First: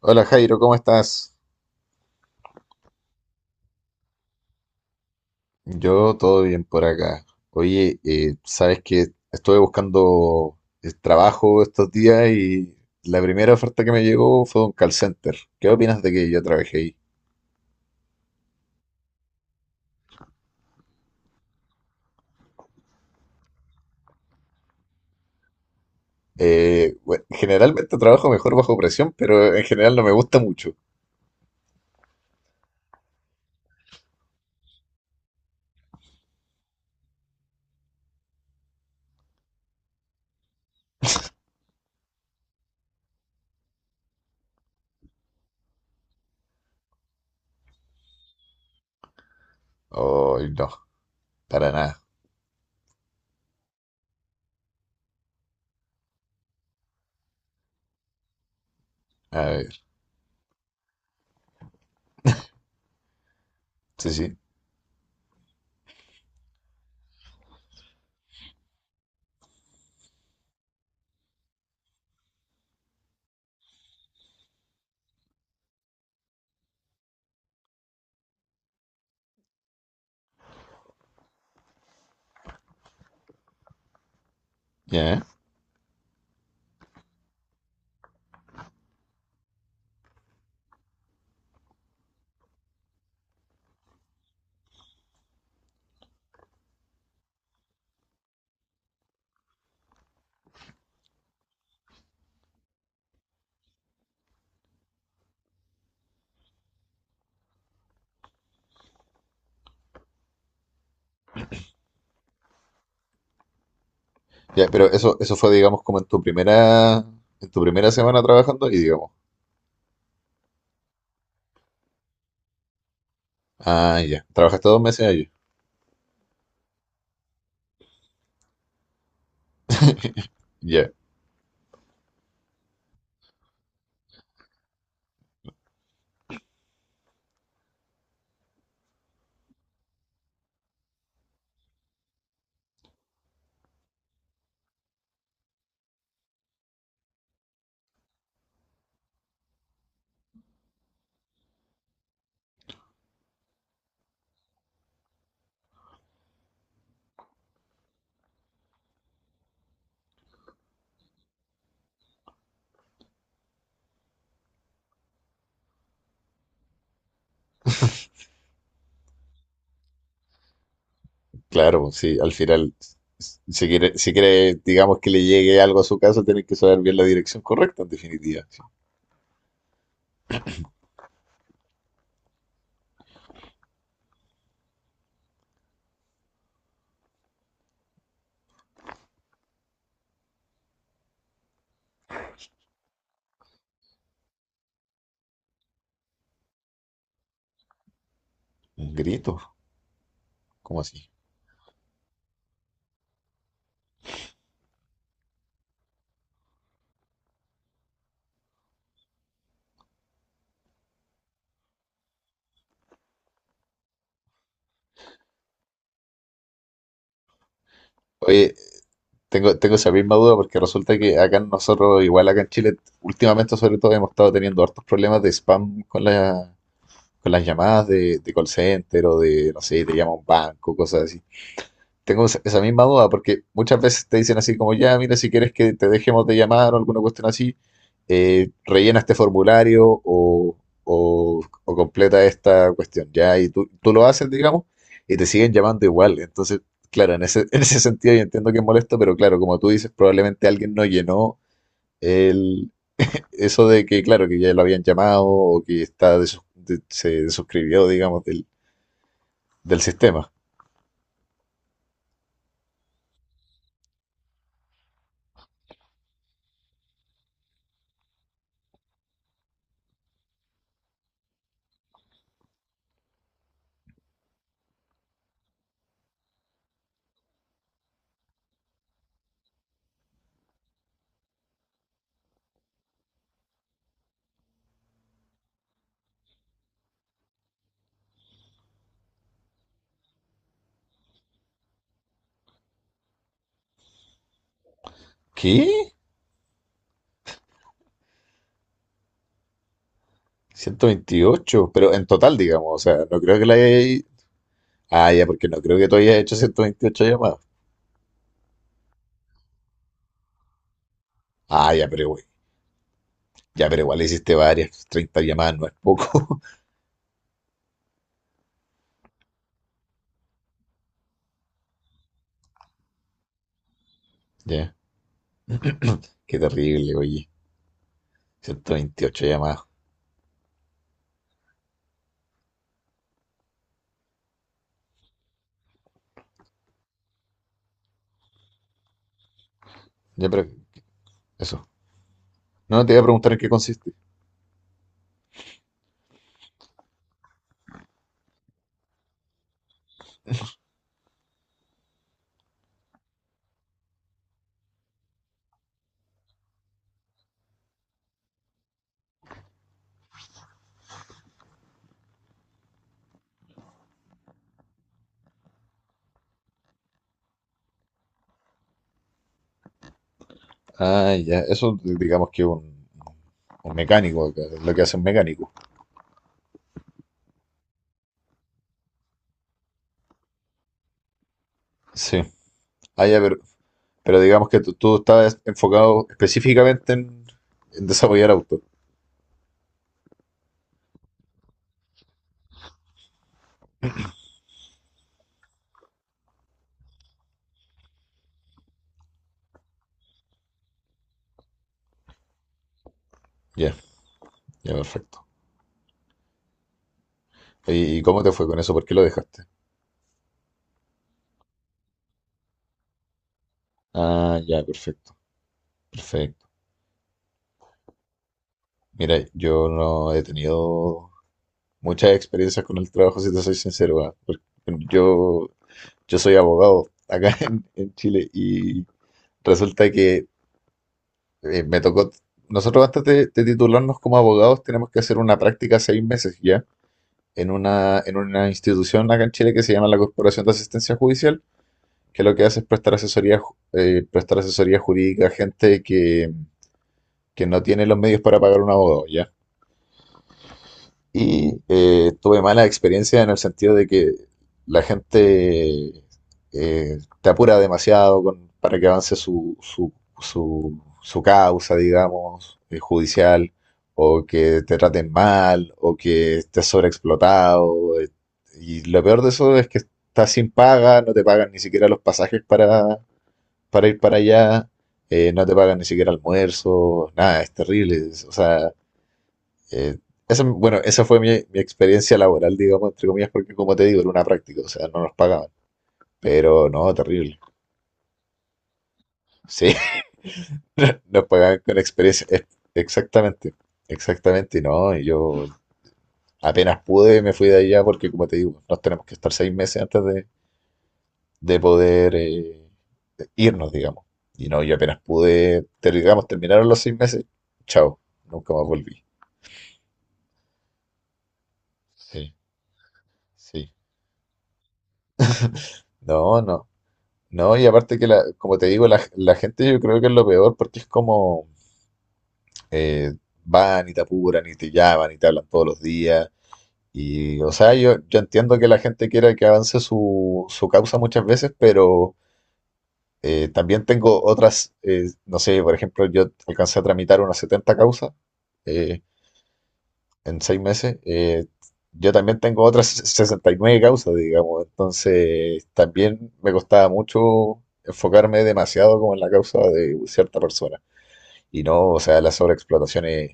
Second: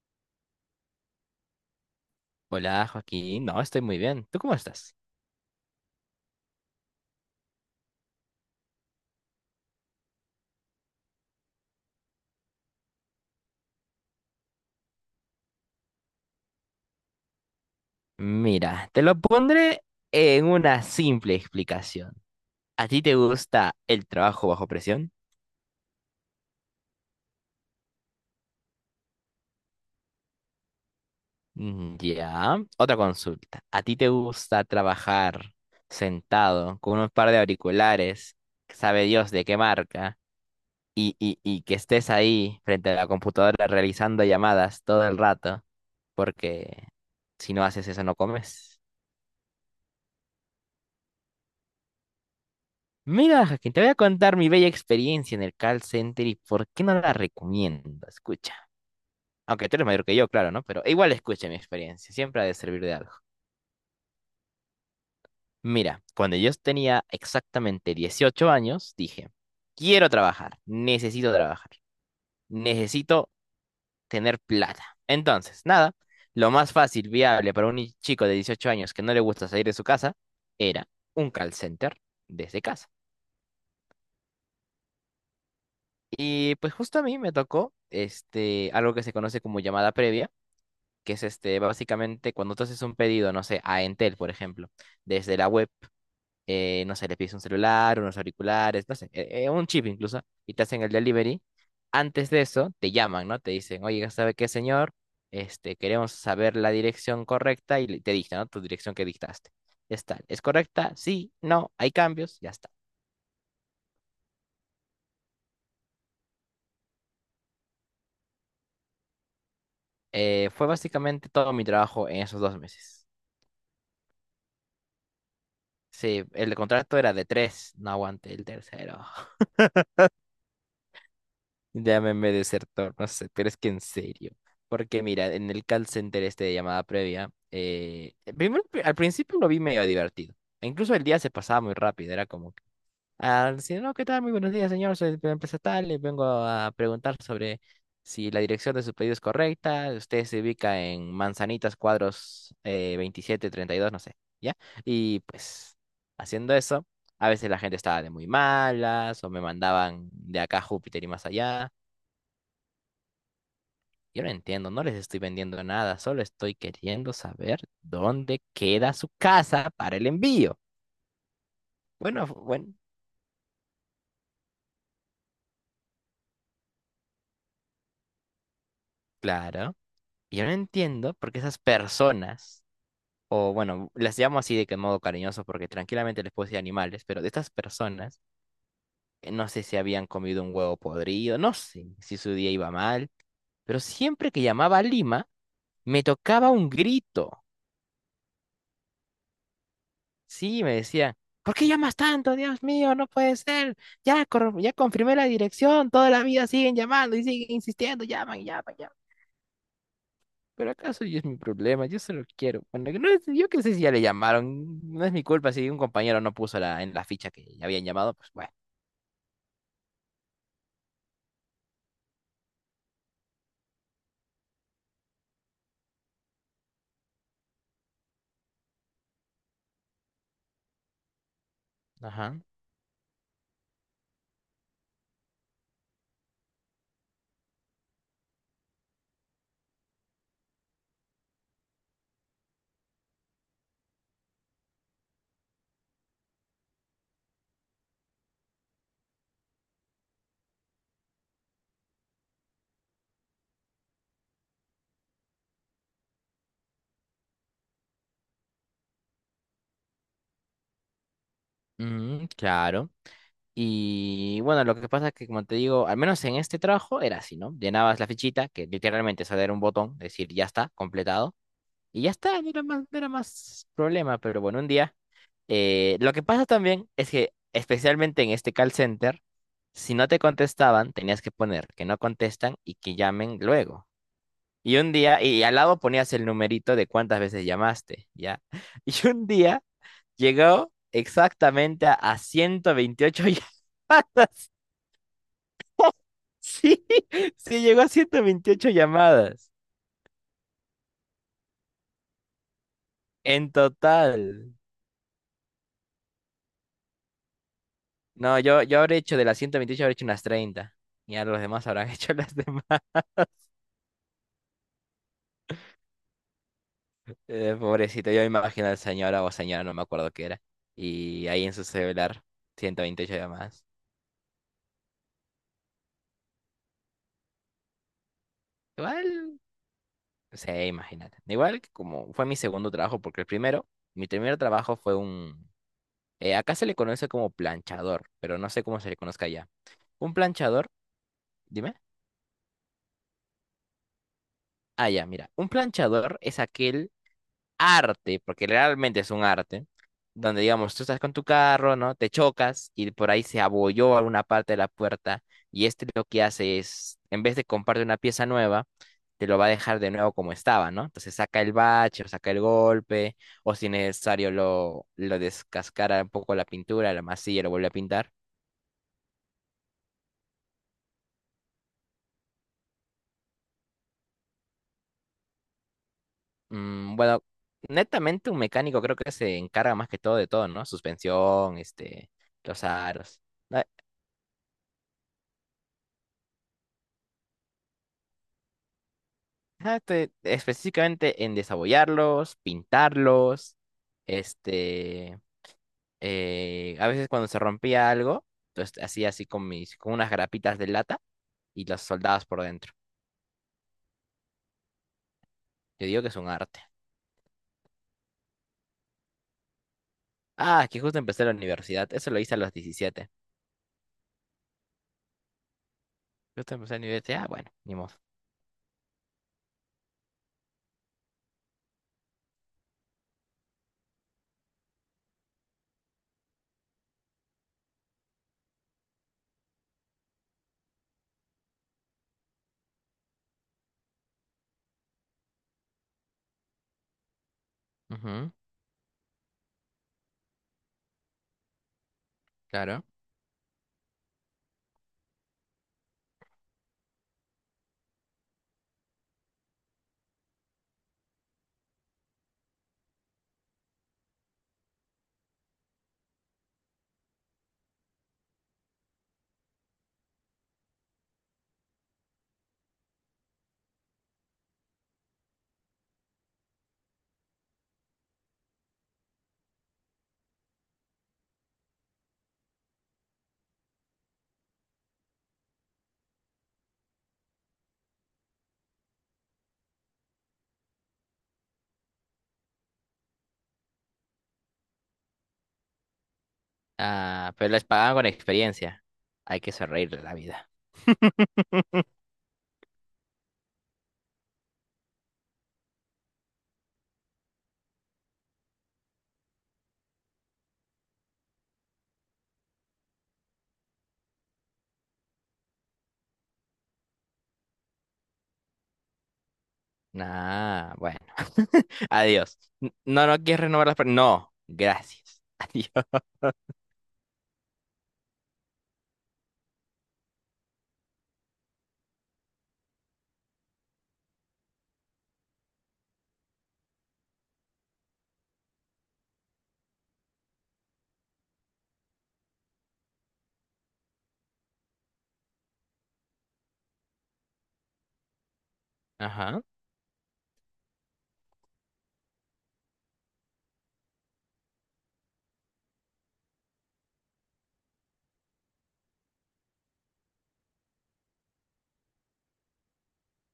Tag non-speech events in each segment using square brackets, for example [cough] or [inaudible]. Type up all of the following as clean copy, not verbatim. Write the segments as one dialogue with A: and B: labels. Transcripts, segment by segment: A: Hola Jairo, ¿cómo estás?
B: Hola, Joaquín. No, estoy muy bien. ¿Tú cómo estás?
A: Yo todo bien por acá. Oye, sabes que estuve buscando trabajo estos días y la primera oferta que me llegó fue de un call center. ¿Qué opinas de que yo trabajé ahí?
B: Mira, te lo pondré en una simple explicación. ¿A ti te gusta el trabajo bajo presión?
A: Bueno, generalmente trabajo mejor bajo presión, pero en general no me gusta mucho.
B: Mm, ya. Otra consulta. ¿A ti te gusta trabajar sentado con un par de auriculares, sabe Dios de qué marca, y que estés ahí frente a la computadora realizando llamadas todo el rato? Porque si no haces eso, no comes.
A: Ay, no, para nada.
B: Mira, Jaquín, te voy a contar mi bella experiencia en el call center y por qué no la recomiendo. Escucha.
A: A
B: Aunque tú
A: ver,
B: eres mayor que yo, claro, ¿no? Pero igual escucha mi experiencia. Siempre ha de servir de algo.
A: sí, sí.
B: Mira, cuando yo tenía exactamente 18 años, dije, quiero trabajar, necesito tener plata. Entonces, nada, lo más fácil, viable para un chico de 18 años que no le gusta salir de su casa era un call center desde casa.
A: Ya, ¿eh?
B: Y pues justo a mí me tocó este, algo que se conoce como llamada previa, que es este, básicamente cuando tú haces un pedido, no sé, a Entel, por ejemplo, desde la web, no sé, le pides un celular, unos auriculares, no sé, un chip incluso, y te hacen el delivery. Antes de eso, te llaman, ¿no? Te dicen, oye, ¿sabe qué, señor? Este, queremos saber la dirección correcta y te dicta, ¿no? Tu dirección que dictaste. Es tal, ¿es correcta? Sí, no, hay cambios, ya está.
A: Ya, pero eso fue, digamos, como en tu primera semana trabajando y digamos.
B: Fue básicamente todo mi trabajo en esos 2 meses.
A: Ah, ya. Trabajaste dos meses allí.
B: Sí, el contrato era de tres, no aguanté el tercero. [laughs]
A: Ya.
B: Llámeme desertor, no sé, pero es que en serio. Porque mira, en el call center este de llamada previa, al principio lo vi medio divertido, e incluso el día se pasaba muy rápido, era como al decir, no, ¿qué tal? Muy buenos días, señor. Soy de la empresa tal y vengo a preguntar sobre si la dirección de su pedido es correcta. Usted se ubica en Manzanitas Cuadros veintisiete treinta y dos no sé, ¿ya? Y pues, haciendo eso, a veces la gente estaba de muy malas o me mandaban de acá a Júpiter y más allá. Yo no entiendo, no les estoy vendiendo nada, solo estoy queriendo saber dónde queda su casa para el envío.
A: Claro, pues, sí,
B: Bueno,
A: al final,
B: bueno,
A: si quiere, si quiere, digamos, que le llegue algo a su casa, tiene que saber bien la dirección correcta, en definitiva. Sí.
B: claro. Y yo no entiendo por qué esas personas o bueno, las llamo así de que modo cariñoso porque tranquilamente les puedo decir animales, pero de estas personas, no sé si habían comido un huevo podrido, no sé si su día iba mal, pero siempre que llamaba a Lima, me tocaba un grito.
A: Un grito,
B: Sí, me
A: ¿cómo así?
B: decía, ¿por qué llamas tanto? Dios mío, no puede ser. Ya, ya confirmé la dirección, toda la vida siguen llamando y siguen insistiendo, llaman, llaman, llaman. Pero acaso yo es mi problema, yo solo quiero. Bueno, que no es- yo qué sé si ya le llamaron, no es mi culpa si un compañero no puso en la ficha que ya habían llamado, pues bueno.
A: Oye, tengo esa misma duda porque resulta que acá nosotros, igual acá en Chile, últimamente sobre todo hemos estado teniendo hartos problemas de spam con la, con las llamadas de call center o de, no sé, te llama un banco, cosas así. Tengo
B: Ajá.
A: esa misma duda porque muchas veces te dicen así como, ya, mira, si quieres que te dejemos de llamar o alguna cuestión así, rellena este formulario o, o completa esta cuestión, ya, y tú lo haces, digamos, y te siguen llamando igual. Entonces, claro, en ese, [laughs] en ese sentido yo entiendo que es molesto, pero claro, como tú dices, probablemente alguien no llenó el, eso de que, claro, que ya lo habían llamado o que está se desuscribió, digamos, del, del sistema.
B: Mm, claro. Y bueno, lo que pasa es que, como te digo, al menos en este trabajo era así, ¿no? Llenabas la fichita, que literalmente solo era un botón, decir ya está, completado, y ya está, no era más problema, pero bueno, un día. Lo que pasa también es que, especialmente en este call center, si no te contestaban, tenías que poner que no contestan y que llamen luego. Y un día, y al lado ponías el numerito de cuántas veces llamaste, ¿ya? [laughs] Y un día llegó exactamente a 128 llamadas. [laughs]
A: ¿Qué?
B: Sí, sí, llegó a 128 llamadas
A: 128, pero en total, digamos, o sea, no creo que
B: en
A: la hayas...
B: total.
A: Ah, ya, porque no creo que tú hayas hecho 128 llamadas.
B: No, yo habré hecho de las 128 habré hecho unas 30. Y a los demás
A: Ah, ya,
B: habrán [laughs]
A: pero
B: hecho
A: güey,
B: las demás.
A: ya, pero igual hiciste varias, 30 llamadas, no es poco. [laughs]
B: Pobrecito, yo me imagino al señor o señora, no me acuerdo qué era. Y ahí en su celular, 128 llamadas.
A: Ya, qué terrible, oye, 128
B: Igual,
A: llamadas.
B: sí, imagínate. Igual que como fue mi segundo trabajo, porque el primero, mi primer trabajo fue un... acá se le conoce como planchador, pero no sé cómo se le conozca allá. Un
A: Ya, pero
B: planchador,
A: eso.
B: dime.
A: No, te iba a preguntar en qué consiste.
B: Ah, ya, mira. Un planchador es aquel arte, porque realmente es un arte, donde digamos, tú estás con tu carro, ¿no? Te chocas y por ahí se abolló alguna parte de la puerta y este lo que hace es, en vez de comprarte una pieza nueva, te lo va a dejar de nuevo como estaba, ¿no? Entonces saca el bache, o saca el golpe, o si es necesario lo descascara un poco la pintura, la masilla, lo vuelve a pintar.
A: Ah, ya, eso digamos que un mecánico, lo que hace un mecánico.
B: Mm, bueno, netamente un mecánico creo que se encarga más que todo de todo, ¿no? Suspensión, este,
A: Sí.
B: los
A: Ah,
B: aros.
A: ya, pero digamos que tú estás enfocado específicamente en desarrollar autos.
B: Ajá, específicamente en desabollarlos, pintarlos, este, a veces cuando se rompía algo, entonces hacía así con unas grapitas de lata y las soldabas por dentro.
A: Ya, ya, perfecto.
B: Yo digo que es un arte.
A: Oye, ¿y cómo te fue con eso? ¿Por qué lo dejaste?
B: Ah, que justo empecé la universidad, eso lo hice a los 17.
A: Ah, ya, perfecto, perfecto.
B: Justo empecé la universidad, ah, bueno, ni modo.
A: Mira, yo no he tenido muchas experiencias con el trabajo, si te soy sincero, ah, porque yo, yo soy abogado acá [laughs] en Chile y resulta que me tocó, nosotros antes de titularnos como abogados tenemos que hacer una práctica 6 meses ya en
B: Ujú,
A: una institución acá en Chile que se llama la Corporación de Asistencia Judicial, que lo que hace es
B: claro.
A: prestar asesoría, prestar asesoría jurídica a gente que no tiene los medios para pagar un abogado, ¿ya? Y tuve mala experiencia en el sentido de que la gente te apura demasiado para que avance su, su, su causa, digamos, judicial, o que te traten mal, o que estés sobreexplotado. Y lo peor de eso es que estás sin paga, no te pagan ni siquiera los pasajes para ir para allá, no te pagan ni siquiera almuerzo, nada, es terrible. O sea, eh, esa, bueno, esa fue mi, mi experiencia laboral, digamos, entre comillas, porque como te digo, era una práctica, o sea, no nos pagaban. Pero no,
B: Ah,
A: terrible.
B: pero les pagaban con experiencia. Hay que
A: Sí,
B: sonreír de la vida.
A: [laughs] nos pagaban con
B: [laughs]
A: experiencia. Exactamente, exactamente, no. Y yo apenas pude, me fui de allá porque, como te digo, nos tenemos que estar 6 meses antes de poder irnos, digamos. Y no, yo apenas pude, digamos, terminaron los 6 meses, chao, nunca más volví.
B: Nah, bueno. [laughs]
A: Sí,
B: Adiós. No, no quieres renovar
A: sí.
B: las... No, gracias. [laughs] Adiós.
A: No, no. No, y aparte que, la, como te digo, la gente yo creo que es lo peor porque es como eh, van y te apuran y te llaman y te hablan todos los días. Y, o sea, yo entiendo que la gente quiera que avance su, su causa muchas veces, pero también tengo otras, no sé, por ejemplo, yo alcancé a tramitar unas 70 causas eh,
B: Ajá.
A: en 6 meses. Yo también tengo otras [laughs] 69 causas, digamos, entonces también me costaba mucho enfocarme demasiado como en la causa de cierta persona. Y no, o sea, la sobreexplotación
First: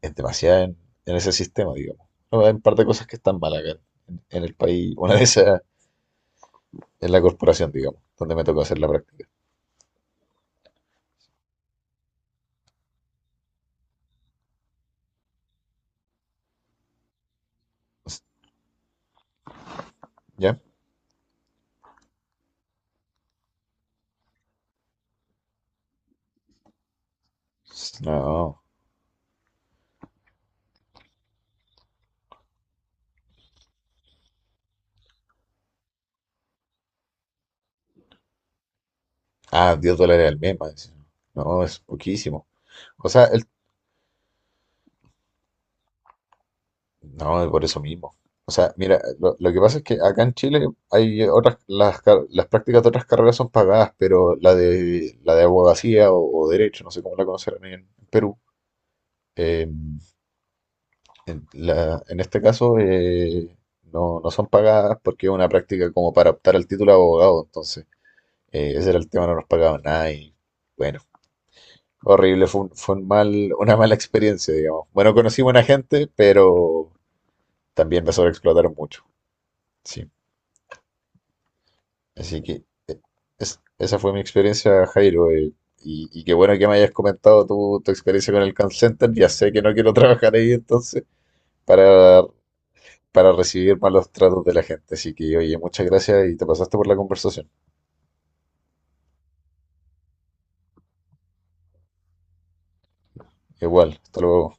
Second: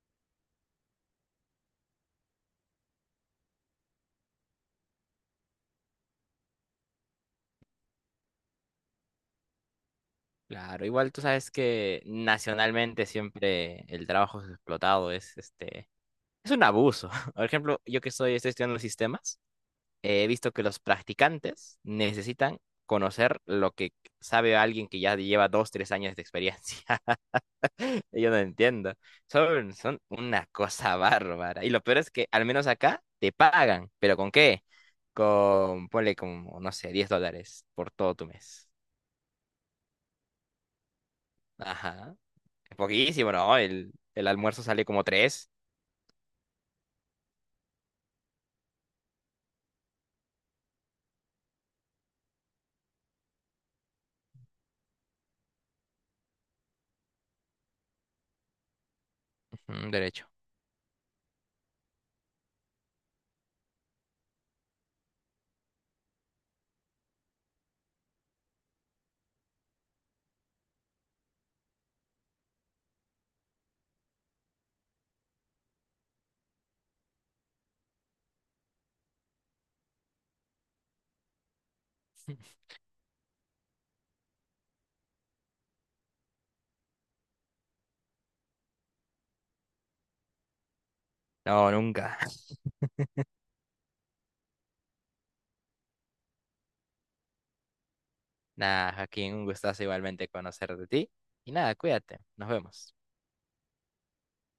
A: es demasiada en ese sistema, digamos. No, hay un par de cosas que están mal acá en el país. [laughs] Una de esas es la corporación, digamos, donde me tocó hacer la práctica.
B: Claro, igual tú sabes que nacionalmente siempre el trabajo es explotado, es este, es un abuso. [laughs] Por ejemplo, yo que estoy estudiando sistemas, he visto
A: ¿Ya?
B: que los practicantes necesitan conocer lo que sabe alguien que ya lleva dos, tres años de experiencia. [laughs] Yo no
A: No.
B: entiendo. Son una cosa bárbara. Y lo peor es que al menos acá te pagan. ¿Pero con qué? Con, ponle como, no sé, $10 por todo tu mes.
A: Ah, $10 al mes, más encima. No, es
B: Ajá.
A: poquísimo.
B: Es
A: O sea,
B: poquísimo,
A: el,
B: ¿no? El almuerzo sale como 3.
A: no, por eso mismo. O sea, mira, lo que pasa es que acá en Chile hay otras, las, las prácticas de otras carreras son pagadas, pero la de abogacía o derecho, no sé cómo la conocerán en Perú, eh,
B: Derecho.
A: en, en este caso no, no son pagadas porque es una práctica como para optar al título de abogado, entonces ese era el tema, no nos pagaban nada y bueno, horrible, fue, fue un mal, una mala experiencia, digamos. Bueno, conocí buena gente, pero también me sobreexplotaron mucho. Sí. Así que esa fue mi experiencia, Jairo. Y, y qué bueno que me hayas comentado tu, tu experiencia con el call center. Ya sé que no quiero [laughs] trabajar ahí entonces
B: No, nunca.
A: para,
B: [laughs]
A: para recibir malos tratos de la gente. Así que, oye, muchas gracias y te pasaste por la conversación.
B: Nada, Joaquín, un gustazo igualmente conocer de ti. Y nada, cuídate. Nos vemos.
A: Igual, hasta luego.